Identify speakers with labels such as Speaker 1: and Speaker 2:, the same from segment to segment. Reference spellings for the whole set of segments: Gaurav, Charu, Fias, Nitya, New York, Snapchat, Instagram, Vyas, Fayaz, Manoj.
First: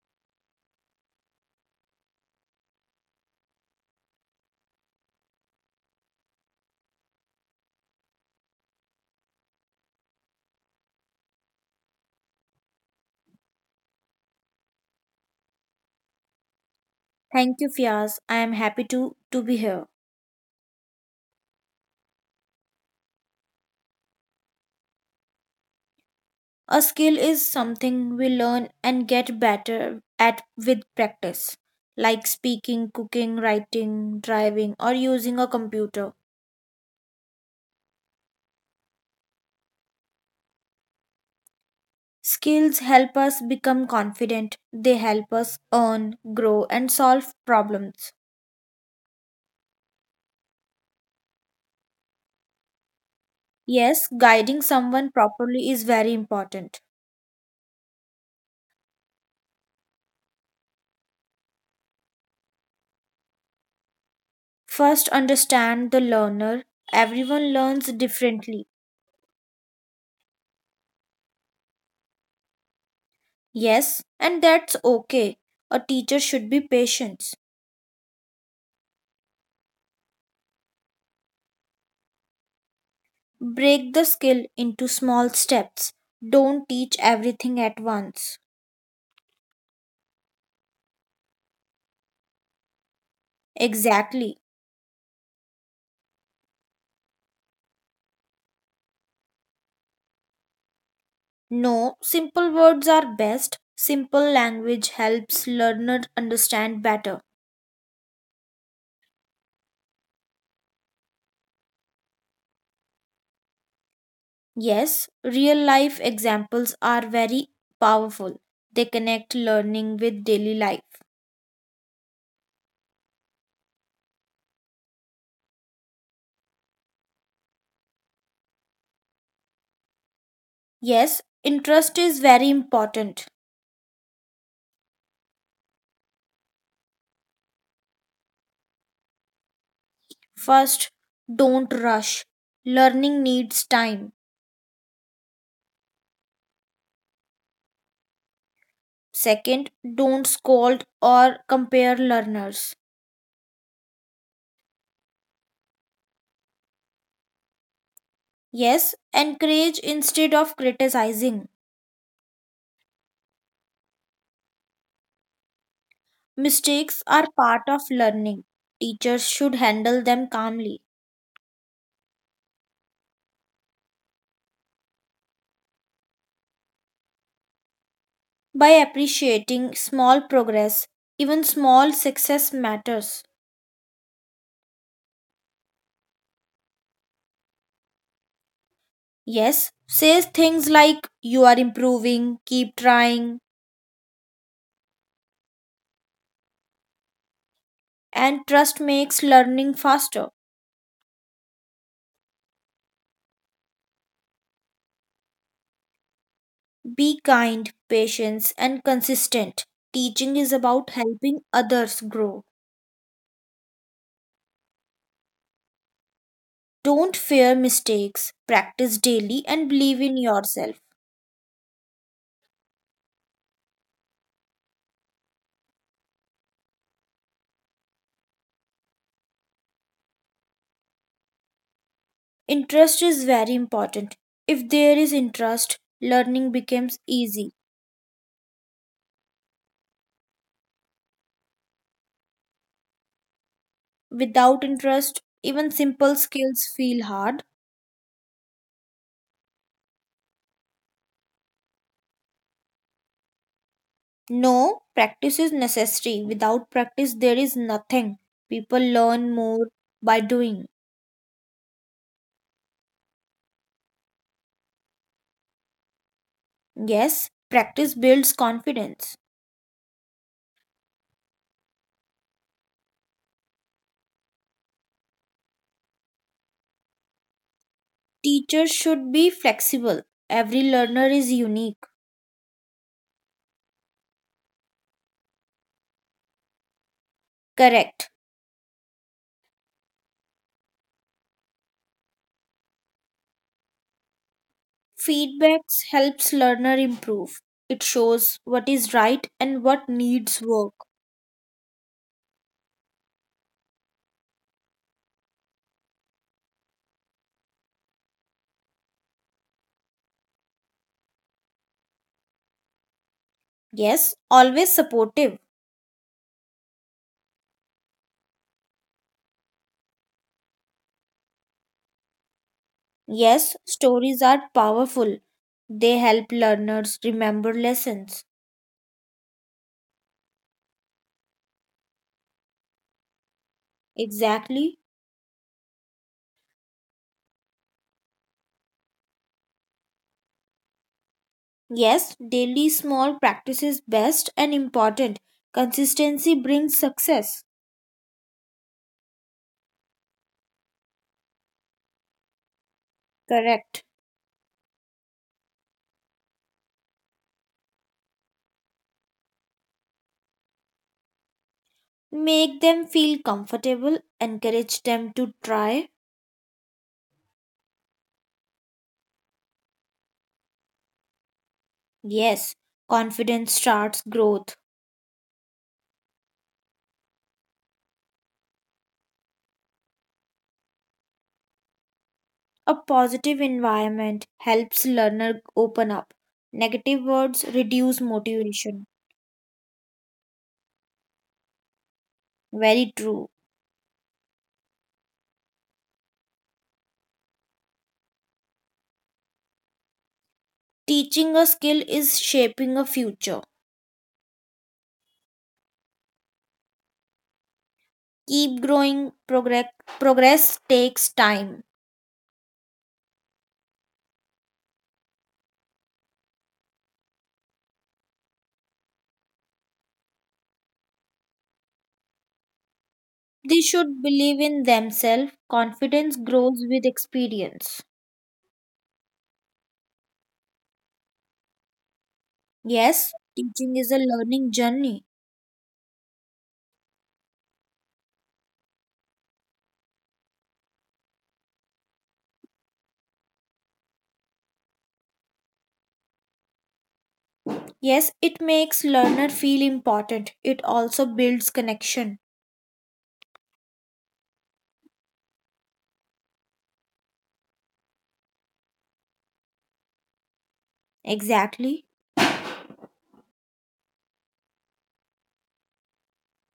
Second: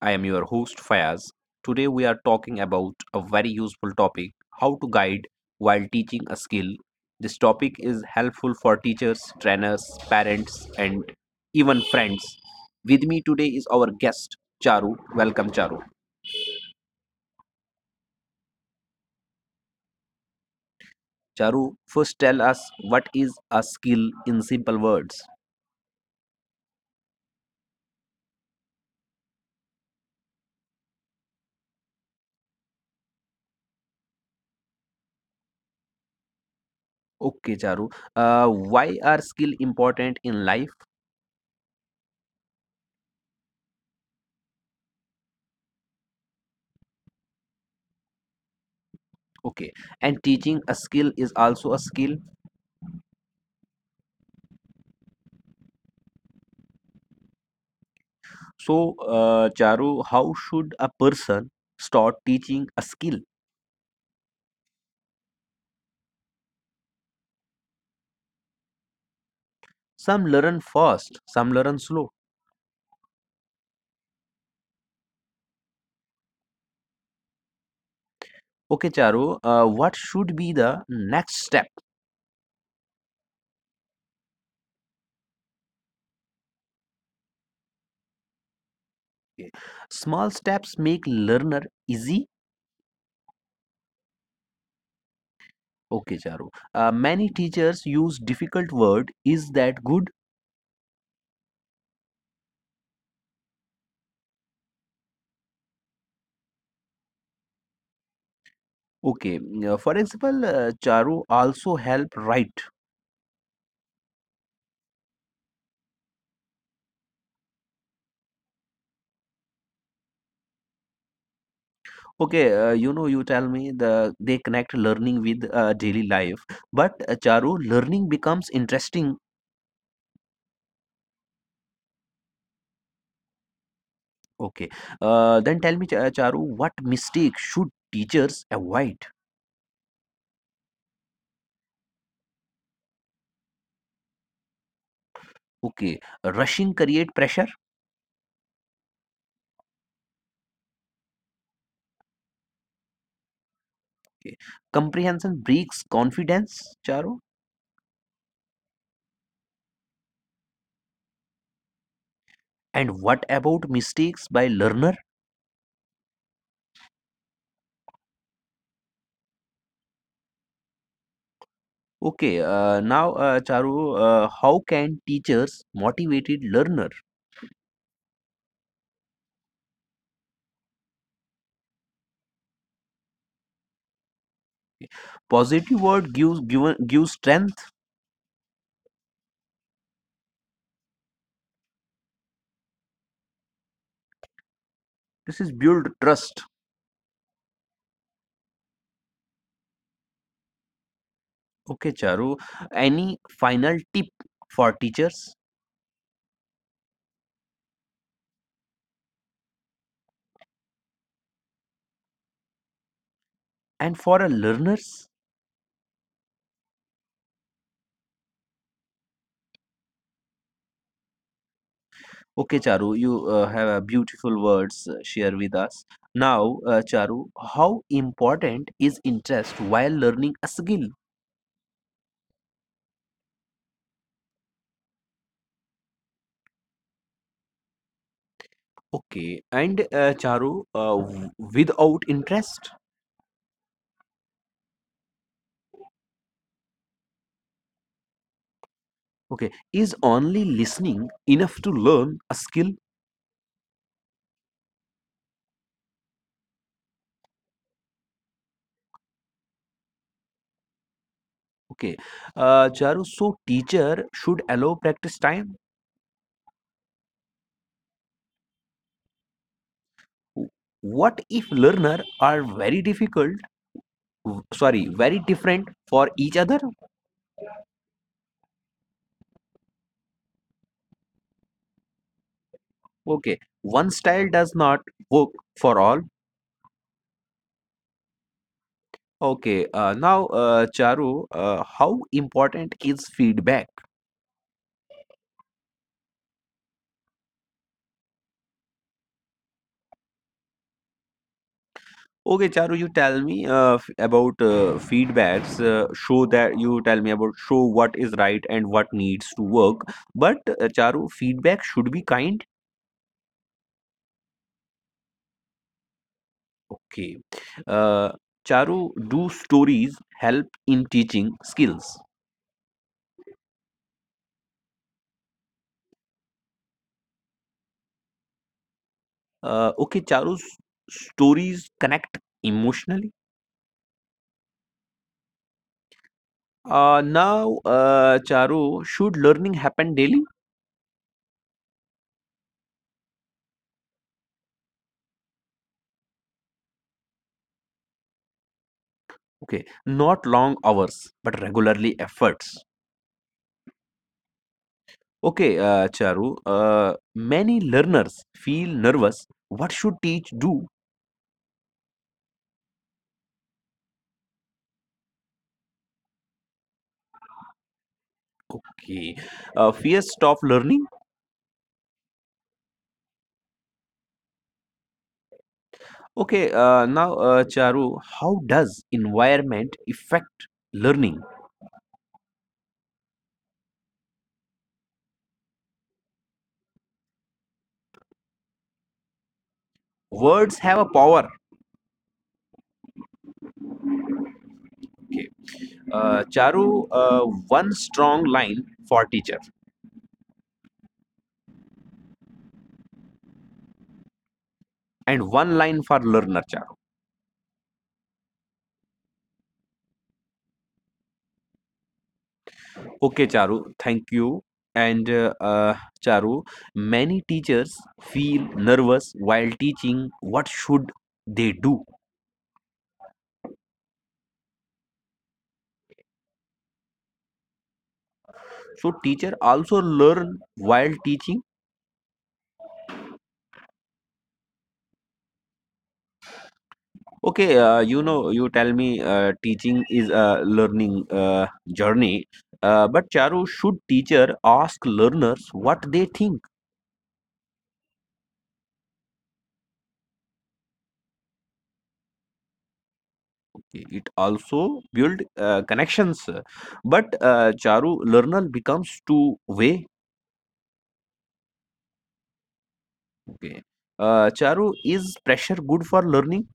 Speaker 1: I am your host, Fayaz. Today, we are talking about a very useful topic how to guide while teaching a skill. This topic is helpful for teachers, trainers, parents, and even friends. With me today is our guest, Charu. Welcome, Charu.
Speaker 2: Thank you, Fias. I am happy to be here.
Speaker 1: Charu, first tell us what is a skill in simple words.
Speaker 2: A skill is something we learn and get better at with practice, like speaking, cooking, writing, driving, or using a computer.
Speaker 1: Okay, Charu. Why are skill important in life?
Speaker 2: Skills help us become confident, they help us earn, grow, and solve problems.
Speaker 1: Okay, and teaching a skill is also a skill.
Speaker 2: Yes, guiding someone properly is very important.
Speaker 1: So, Charu, how should a person start teaching a skill?
Speaker 2: First, understand the learner. Everyone learns differently.
Speaker 1: Some learn fast, some learn slow.
Speaker 2: Yes, and that's okay. A teacher should be patient.
Speaker 1: Okay, Charu, what should be the next step?
Speaker 2: Break the skill into small steps. Don't teach everything at once.
Speaker 1: Okay. Small steps make learner easy.
Speaker 2: Exactly.
Speaker 1: Okay, Charu. Many teachers use difficult word. Is that good?
Speaker 2: No, simple words are best. Simple language helps learner understand better.
Speaker 1: Okay. For example, Charu also help write.
Speaker 2: Yes, real life examples are very powerful. They connect learning with daily life.
Speaker 1: Okay, you tell me the they connect learning with daily life. But Charu, learning becomes interesting.
Speaker 2: Yes, interest is very important.
Speaker 1: Okay. Then tell me, Charu, what mistake should teachers avoid?
Speaker 2: First, don't rush. Learning needs time.
Speaker 1: Okay. Rushing create pressure.
Speaker 2: Second, don't scold or compare learners.
Speaker 1: Okay. Comprehension breaks confidence, Charu.
Speaker 2: Yes, encourage instead of criticizing.
Speaker 1: And what about mistakes by learner?
Speaker 2: Mistakes are part of learning. Teachers should handle them calmly.
Speaker 1: Okay. Now, Charu, how can teachers motivated learner?
Speaker 2: By appreciating small progress, even small success matters.
Speaker 1: Positive word gives given gives strength.
Speaker 2: Yes, say things like you are improving, keep trying,
Speaker 1: This is build trust.
Speaker 2: and trust makes learning faster.
Speaker 1: Okay, Charu. Any final tip for teachers
Speaker 2: Be kind, patient, and consistent. Teaching is about helping others grow.
Speaker 1: and for a learners?
Speaker 2: Don't fear mistakes, practice daily, and believe in yourself.
Speaker 1: Okay, Charu, you have beautiful words share with us. Now, Charu, how important is interest while learning a skill?
Speaker 2: Interest is very important. If there is interest, learning becomes easy.
Speaker 1: Okay, and Charu, without interest,
Speaker 2: Without interest, even simple skills feel hard.
Speaker 1: okay, is only listening enough to learn a skill?
Speaker 2: No, practice is necessary. Without practice, there is nothing. People learn more by doing.
Speaker 1: Okay, Charu, so teacher should allow practice time.
Speaker 2: Yes, practice builds confidence.
Speaker 1: W- What if learner are very difficult, sorry, very different for each other?
Speaker 2: Teachers should be flexible. Every learner is unique.
Speaker 1: Okay, one style does not work for all.
Speaker 2: Correct.
Speaker 1: Okay, now, Charu, how important is feedback?
Speaker 2: Feedbacks helps learner improve. It shows what is right and what needs work.
Speaker 1: Okay, Charu, you tell me about feedbacks. Show that you tell me about show what is right and what needs to work. But Charu, feedback should be kind.
Speaker 2: Yes, always supportive.
Speaker 1: Okay, uh, Charu, do stories help in teaching skills?
Speaker 2: Yes, stories are powerful. They help learners remember lessons.
Speaker 1: Okay, Charu's stories connect emotionally.
Speaker 2: Exactly.
Speaker 1: Now, Charu, should learning happen daily?
Speaker 2: Yes, daily small practices best and important. Consistency brings success.
Speaker 1: Okay, not long hours, but regularly efforts.
Speaker 2: Correct.
Speaker 1: Okay, Charu, many learners feel nervous. What should teach do?
Speaker 2: Make them feel comfortable, encourage them to try.
Speaker 1: Okay, fear stop learning.
Speaker 2: Yes, confidence starts growth.
Speaker 1: Okay, now, Charu, how does environment affect learning?
Speaker 2: A positive environment helps learner open up. Negative words reduce motivation.
Speaker 1: Words have a power.
Speaker 2: Very true.
Speaker 1: Okay, Charu, one strong line for teacher
Speaker 2: Teaching a skill is shaping a future.
Speaker 1: and one line for learner.
Speaker 2: Keep growing. Progress, progress takes time.
Speaker 1: Okay, Charu, thank you. And Charu, many teachers feel nervous while teaching. What should they do?
Speaker 2: They should believe in themselves. Confidence grows with experience.
Speaker 1: So teacher also learn while teaching.
Speaker 2: Yes, teaching is a learning journey.
Speaker 1: Okay, you tell me teaching is a learning journey. But Charu, should teacher ask learners what they think?
Speaker 2: Yes, it makes learner feel important. It also builds connection.
Speaker 1: It also build connections. But Charu, learner becomes two way.
Speaker 2: Exactly.
Speaker 1: Okay. Charu, is pressure good for learning?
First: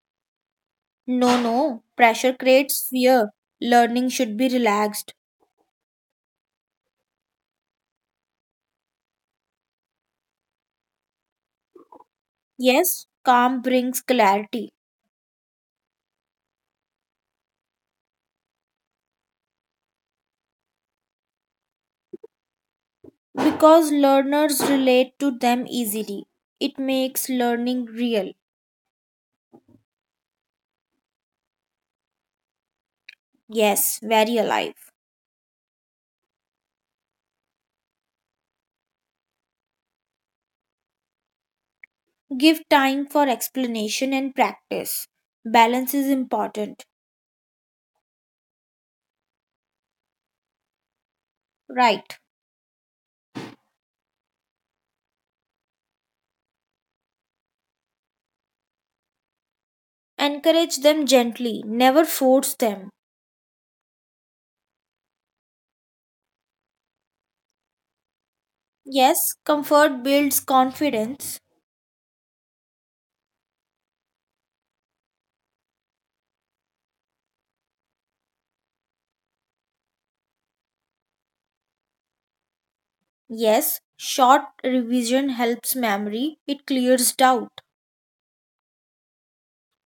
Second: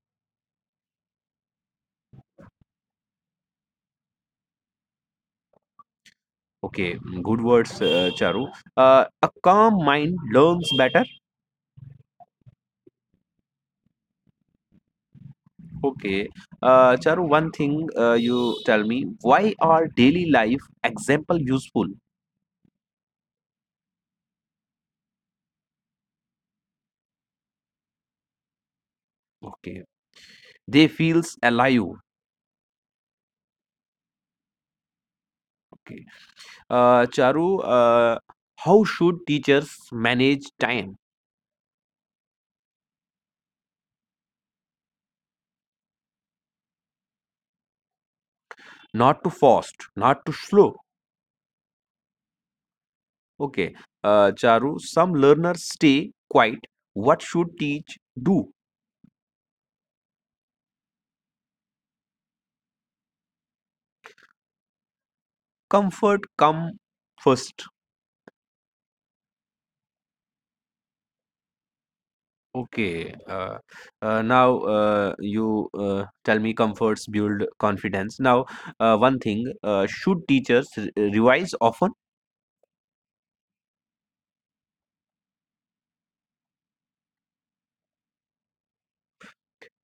Speaker 2: No, no, pressure creates fear. Learning should be relaxed.
Speaker 1: Okay, good words, Charu. A calm mind learns better.
Speaker 2: Yes, calm brings clarity
Speaker 1: Okay. Charu, one thing you tell me, why are daily life example useful?
Speaker 2: because learners relate to them easily. It makes learning real.
Speaker 1: Okay. They feels alive.
Speaker 2: Yes, very alive.
Speaker 1: Okay. Charu, uh, how should teachers manage time?
Speaker 2: Give time for explanation and practice. Balance is important.
Speaker 1: Not too fast, not too slow.
Speaker 2: Right.
Speaker 1: Okay. Charu, some learners stay quiet. What should teach do?
Speaker 2: Encourage them gently, never force them.
Speaker 1: Comfort come first.
Speaker 2: Yes, comfort builds confidence.
Speaker 1: Okay. Now, you tell me comforts build confidence. Now, one thing should teachers revise often?
Speaker 2: Yes, short revision helps memory, it clears doubt.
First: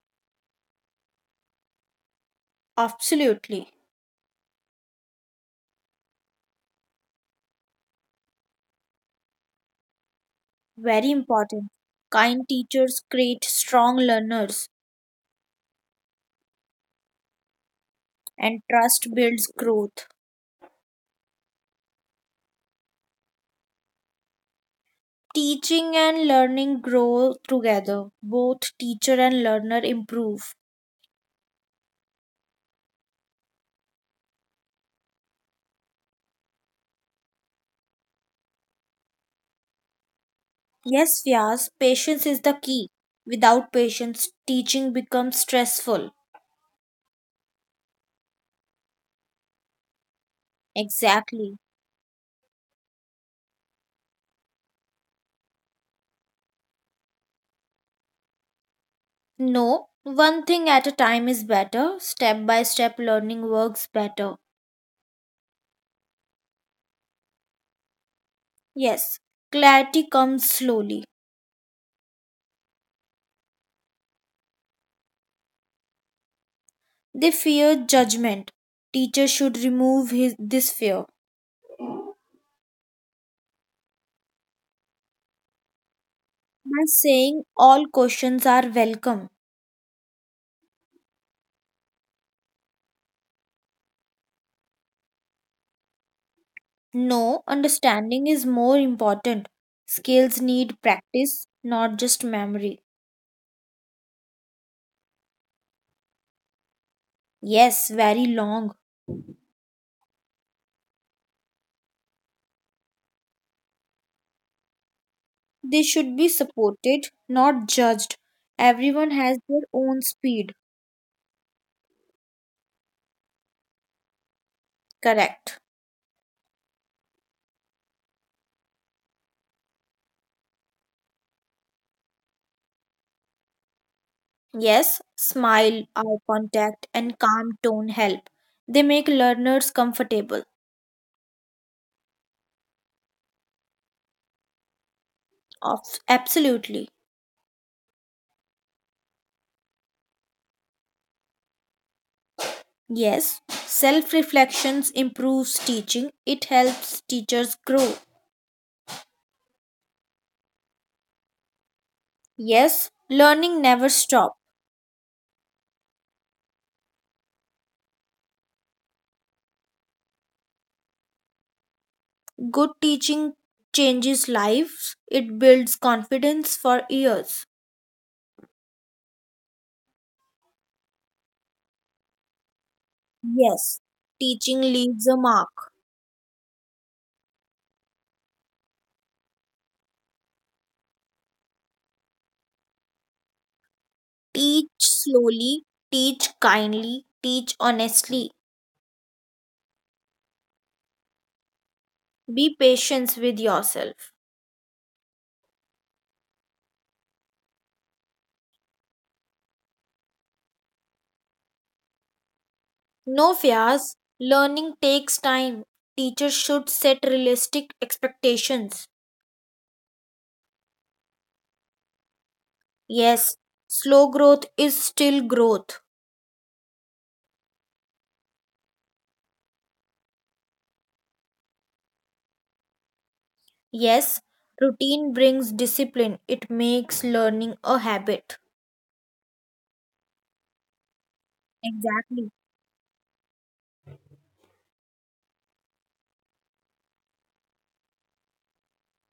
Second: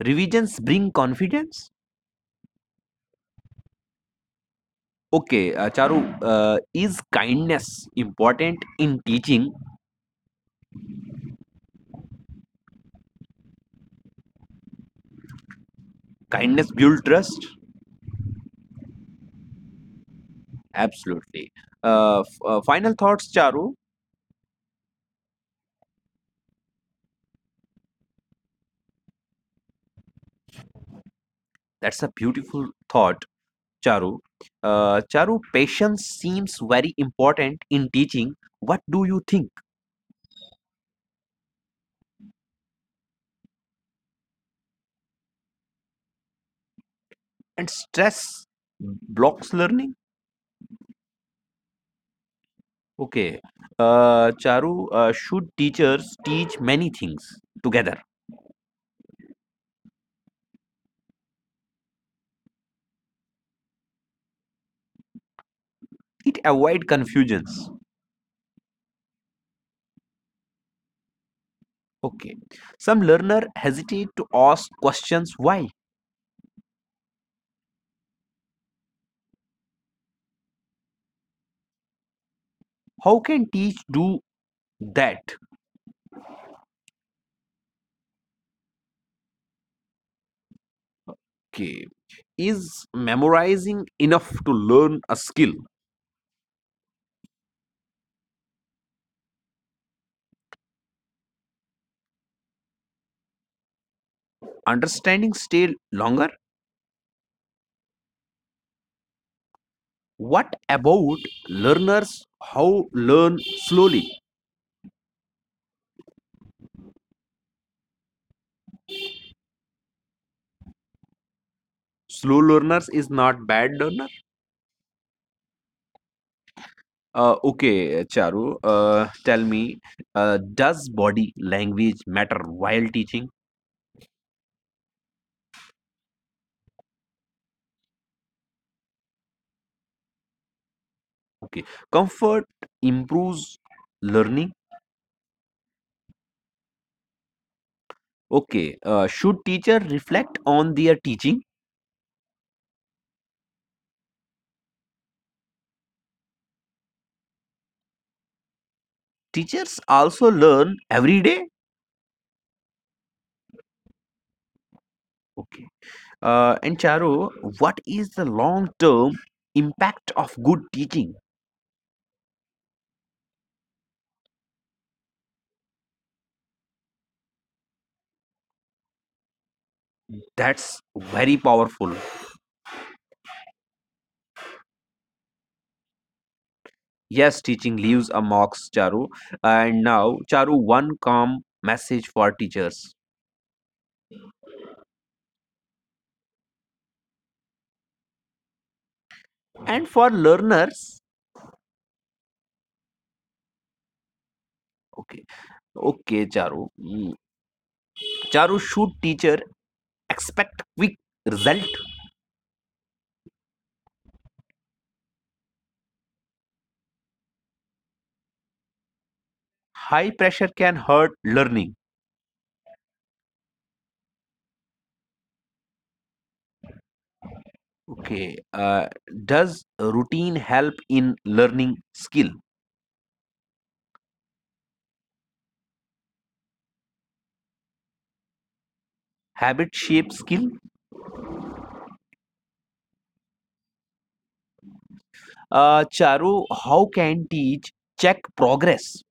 Speaker 1: Revisions bring confidence?
Speaker 2: Absolutely,
Speaker 1: Okay, Charu, is kindness important in teaching?
Speaker 2: very important. Kind teachers create strong learners,
Speaker 1: Kindness build trust?
Speaker 2: and trust builds growth.
Speaker 1: Absolutely. Final thoughts, Charu.
Speaker 2: Teaching and learning grow together. Both teacher and learner improve.
Speaker 1: That's a beautiful thought. Charu. Charu, patience seems very important in teaching. What do you think?
Speaker 2: Yes, Vyas, patience is the key. Without patience, teaching becomes stressful.
Speaker 1: And stress blocks learning?
Speaker 2: Exactly.
Speaker 1: Okay. Charu, should teachers teach many things together?
Speaker 2: No, one thing at a time is better. Step by step learning works better.
Speaker 1: It avoid confusions.
Speaker 2: Yes, clarity comes slowly.
Speaker 1: Okay. Some learner hesitate to ask questions. Why?
Speaker 2: They fear judgment. Teacher should remove this fear
Speaker 1: How can teach do that?
Speaker 2: by saying all questions are welcome.
Speaker 1: Okay. Is memorizing enough to learn a skill?
Speaker 2: No, understanding is more important. Skills need practice, not just memory.
Speaker 1: Understanding stay longer?
Speaker 2: Yes, very long.
Speaker 1: What about learners? How learn slowly?
Speaker 2: They should be supported, not judged. Everyone has their own speed.
Speaker 1: Slow learners is not bad learner.
Speaker 2: Correct.
Speaker 1: Okay, Charu, tell me, does body language matter while teaching?
Speaker 2: Yes, smile, eye contact, and calm tone help. They make learners comfortable.
Speaker 1: Okay, comfort improves learning.
Speaker 2: Absolutely.
Speaker 1: Okay, should teacher reflect on their teaching?
Speaker 2: Yes, self reflections improves teaching. It helps teachers grow.
Speaker 1: Teachers also learn every day.
Speaker 2: Yes, learning never stop.
Speaker 1: Okay, and Charu, what is the long term impact of good teaching?
Speaker 2: Good teaching changes lives. It builds confidence for years.
Speaker 1: That's very powerful.
Speaker 2: Yes, teaching leaves a mark.
Speaker 1: Yes, teaching leaves a marks, Charu. And now, Charu, one calm message for teachers
Speaker 2: Teach slowly, teach kindly, teach honestly.
Speaker 1: and for learners.
Speaker 2: Be patient with yourself.
Speaker 1: Okay, okay, Charu. Mm. Charu, should teacher expect quick result?
Speaker 2: No fears. Learning takes time. Teachers should set realistic expectations.
Speaker 1: High pressure can hurt learning.
Speaker 2: Yes, slow growth is still growth.
Speaker 1: Okay, does routine help in learning skill?
Speaker 2: Yes, routine brings discipline, it makes learning a habit.
Speaker 1: Habit shape skill?
Speaker 2: Exactly.
Speaker 1: Charu, how can teach check progress?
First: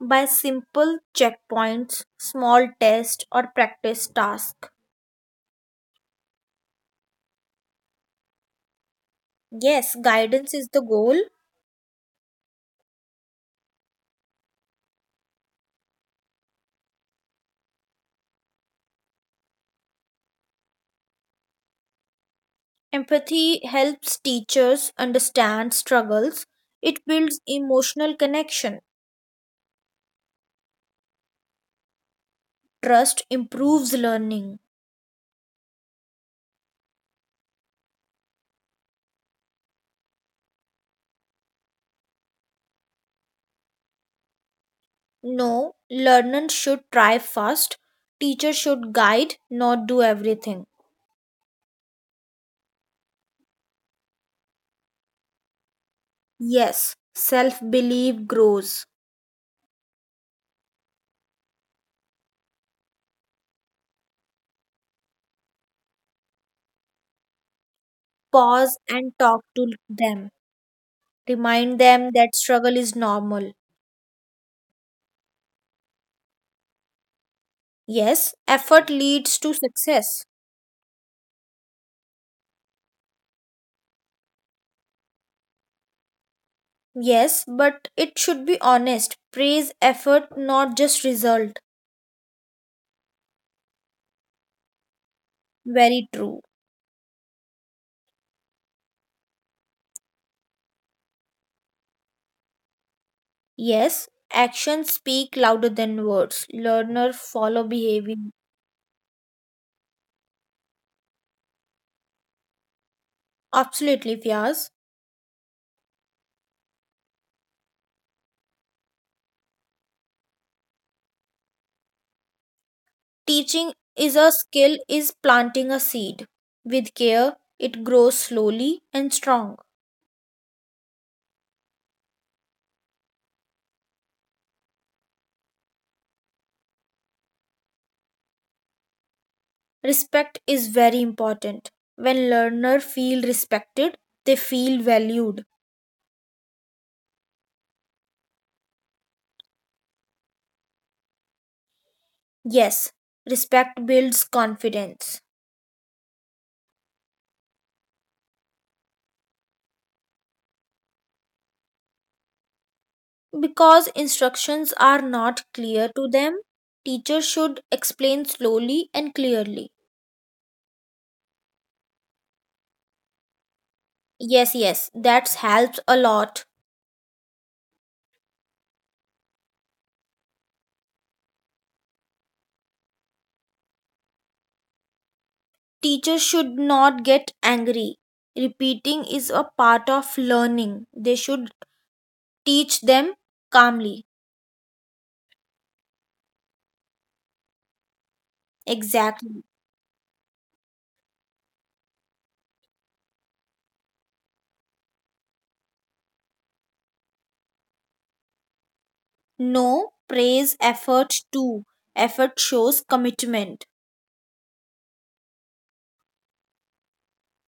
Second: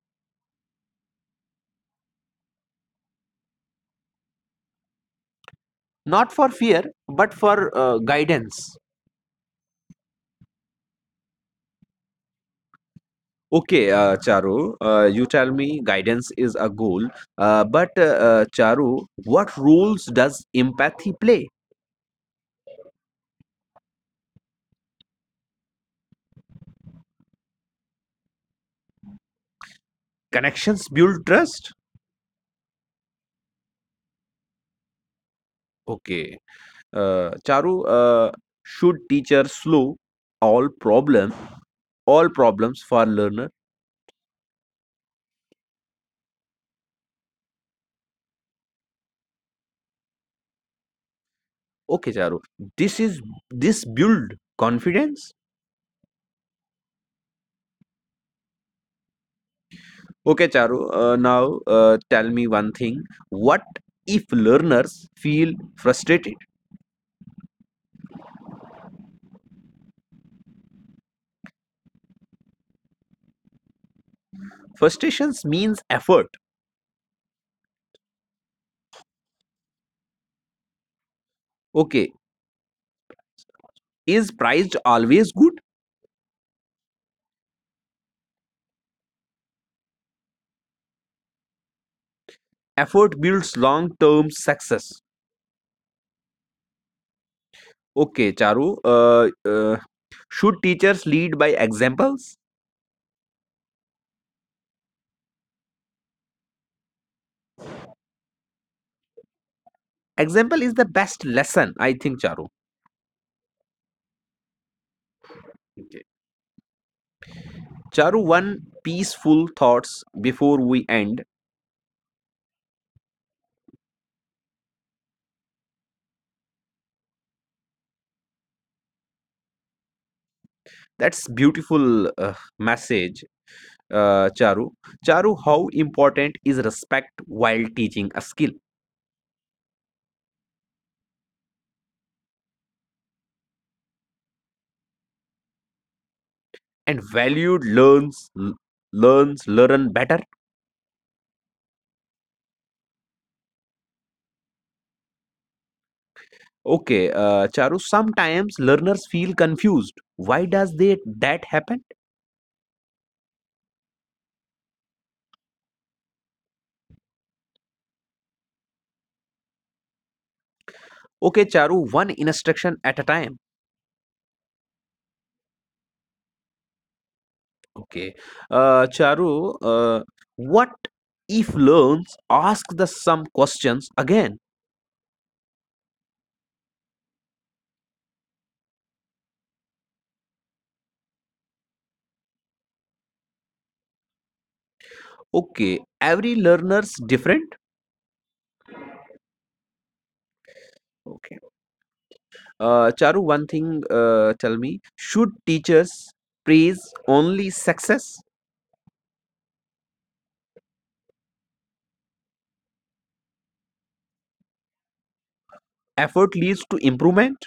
Speaker 2: By simple checkpoints, small tests, or practice tasks.
Speaker 1: Not for fear, but for guidance.
Speaker 2: Yes, guidance is the goal.
Speaker 1: Okay, Charu, you tell me guidance is a goal, but Charu, what roles does empathy play?
Speaker 2: Empathy helps teachers understand struggles. It builds emotional connection.
Speaker 1: Connections build trust?
Speaker 2: Trust improves learning.
Speaker 1: Okay, Charu, should teacher slow all problem, all problems for learner?
Speaker 2: No, learners should try first. Teachers should guide, not do everything.
Speaker 1: Okay, Charu, this is this build confidence.
Speaker 2: Yes, self belief grows.
Speaker 1: Okay, Charu, now, tell me one thing. What if learners feel frustrated?
Speaker 2: Pause and talk to them. Remind them that struggle is normal.
Speaker 1: Frustrations means effort.
Speaker 2: Yes, effort leads to success.
Speaker 1: Okay. Is priced always good?
Speaker 2: Yes, but it should be honest. Praise effort, not just result.
Speaker 1: Effort builds long term success.
Speaker 2: Very true.
Speaker 1: Okay, Charu. Should teachers lead by examples?
Speaker 2: Yes, actions speak louder than words. Learner follow behavior.
Speaker 1: Example is the best lesson, I think, Charu.
Speaker 2: Absolutely, Fias.
Speaker 1: Okay. Charu, one peaceful thoughts before we end.
Speaker 2: Teaching is a skill, is planting a seed. With care, it grows slowly and strong.
Speaker 1: That's beautiful message, Charu. Charu, how important is respect while teaching a skill?
Speaker 2: Respect is very important. When learners feel respected, they feel valued.
Speaker 1: And valued learns, learn better.
Speaker 2: Yes, respect builds confidence.
Speaker 1: Okay, Charu, sometimes learners feel confused. Why does they that happen?
Speaker 2: Because instructions are not clear to them, teacher should explain slowly and clearly.
Speaker 1: Okay, Charu, one instruction at a time.
Speaker 2: Yes, yes, that helps a lot.
Speaker 1: Okay, Charu, what if learns ask the some questions again?
Speaker 2: Teachers should not get angry. Repeating is a part of learning. They should teach them calmly.
Speaker 1: Okay, every learner's different.
Speaker 2: Exactly.
Speaker 1: Okay, Charu, one thing tell me: should teachers praise only success?
Speaker 2: No, praise effort too. Effort shows commitment.
Speaker 1: Effort leads to improvement.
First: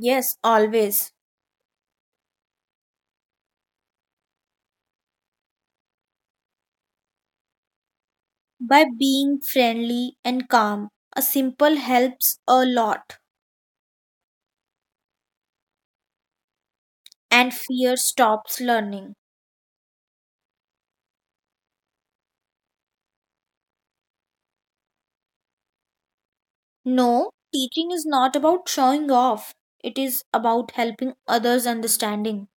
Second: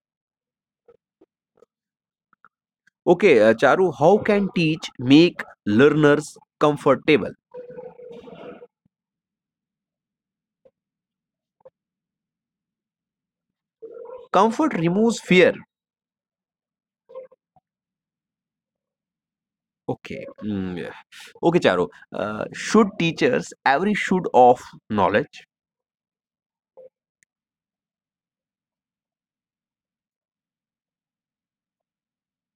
Speaker 2: Yes, always.
Speaker 1: Okay, Charu, how can teach make learners comfortable?
Speaker 2: By being friendly and calm, a simple helps a lot,
Speaker 1: Comfort removes fear.
Speaker 2: and fear stops learning.
Speaker 1: Okay. Yeah. Okay, Charo. Should teachers every should of knowledge?
Speaker 2: No, teaching is not about showing off, it is about helping others understanding.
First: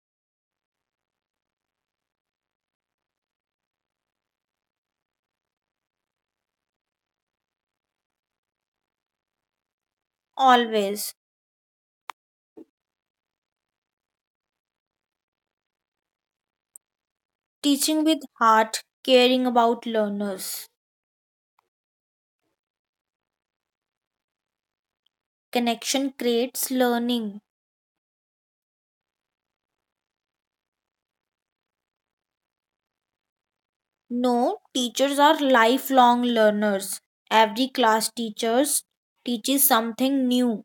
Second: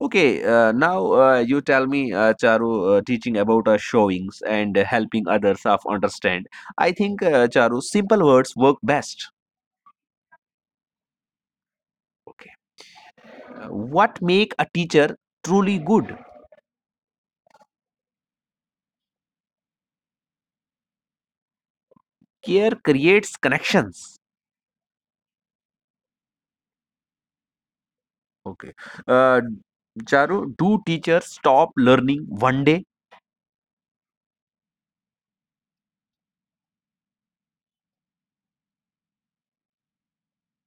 Speaker 1: Okay, now you tell me, Charu, teaching about showings and helping others of understand. I think, Charu, simple words work best.
Speaker 2: Always.
Speaker 1: Okay. What make a teacher truly good?
Speaker 2: Teaching with heart, caring about learners.
Speaker 1: Care creates connections.
Speaker 2: Connection creates learning.
Speaker 1: Okay. Uh, Charu, do teachers stop learning one day?
Speaker 2: No, teachers are lifelong learners. Every class teachers teaches something new.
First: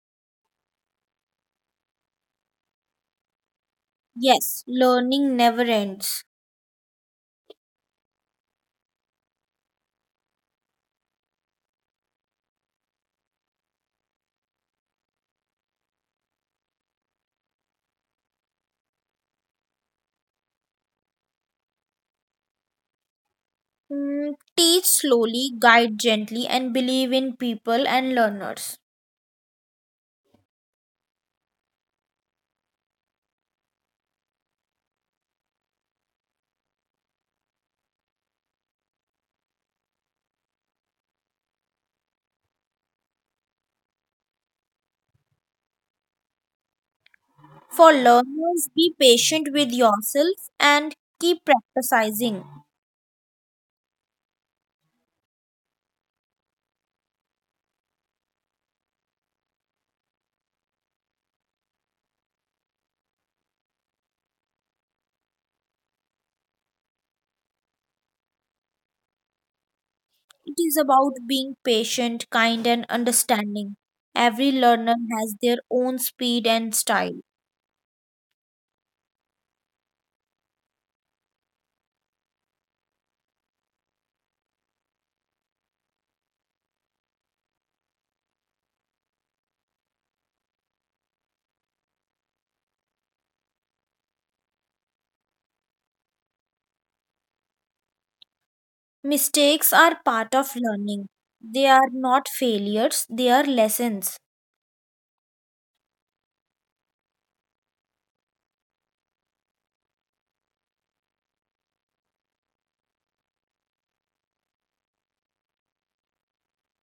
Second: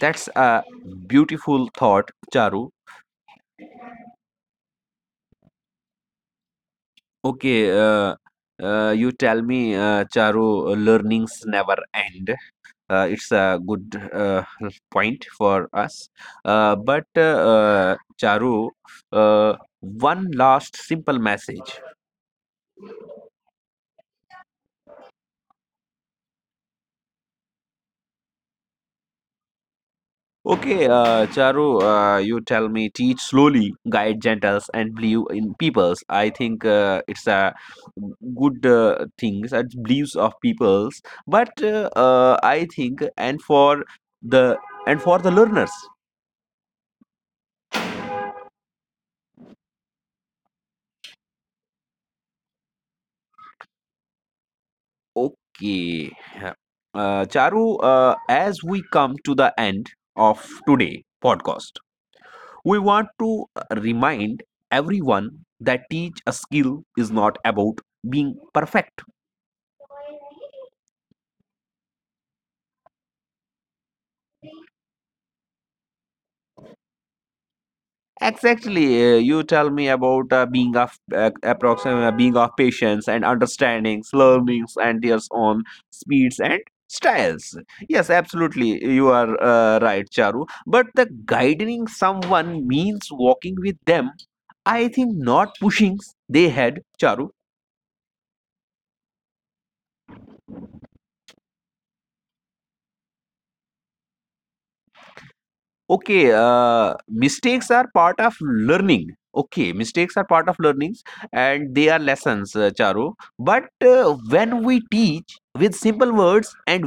Speaker 1: That's a beautiful thought, Charu.
Speaker 2: Yes, learning never ends.
Speaker 1: Okay, you tell me, Charu, learnings never end. It's a good point for us. But Charu, one last simple message.
Speaker 2: Teach slowly, guide gently, and believe in people and learners.
Speaker 1: Okay, Charu, you tell me, teach slowly, guide gentles, and believe in peoples. I think it's a good things and beliefs of peoples. But I think, the and for the learners.
Speaker 2: For learners, be patient with yourself and keep practicing.
Speaker 1: Okay, yeah. Charu, as we come to the end of today podcast, we want to remind everyone that teach a skill is not about being perfect.
Speaker 2: It is about being patient, kind, and understanding. Every learner has their own speed and style.
Speaker 1: Exactly. You tell me about being of approximate being of patience and understandings, learnings, and their own speeds and styles. Yes, absolutely. You are right, Charu. But the guiding someone means walking with them. I think not pushing they had Charu.
Speaker 2: Mistakes are part of learning. They are not failures, they are lessons.
Speaker 1: Okay, mistakes are part of learning. Okay, mistakes are part of learnings and they are lessons, Charu. But when we teach with simple words and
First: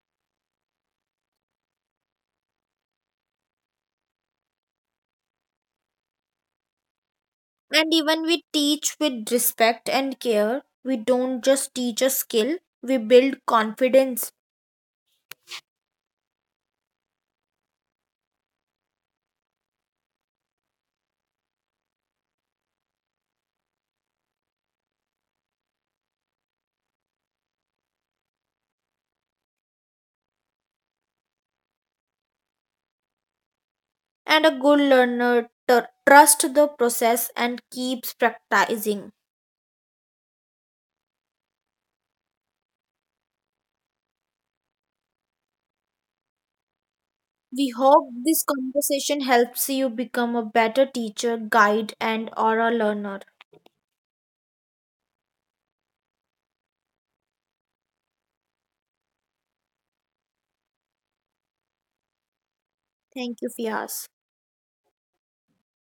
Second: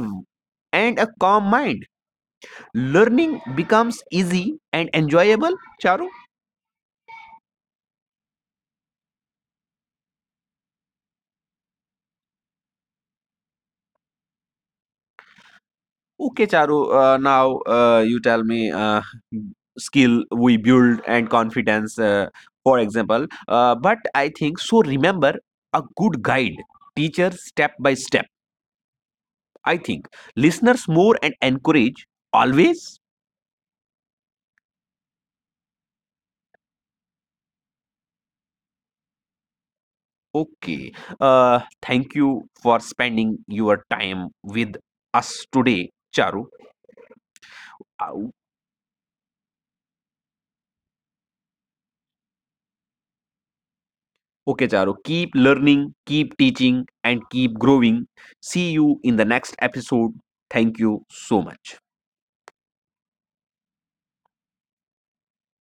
Speaker 1: a calm mind, learning becomes easy and enjoyable, Charu.
Speaker 2: And even we teach with respect and care, we don't just teach a skill, we build confidence.
Speaker 1: Okay, Charu. Now, you tell me skill we build and confidence, for example. But I think so. Remember a good guide, teacher step by step I think listeners more and encourage always.
Speaker 2: And a good learner trusts the process and keeps practicing.
Speaker 1: Okay. Thank you for spending your time with us today, Charu.
Speaker 2: We hope
Speaker 1: Ow.
Speaker 2: this conversation helps you become a better teacher, guide, and or a learner.
Speaker 1: Okay, Charu. Keep learning, keep teaching, and keep growing. See you in the next episode. Thank you so much.
Speaker 2: Thank you, Fias.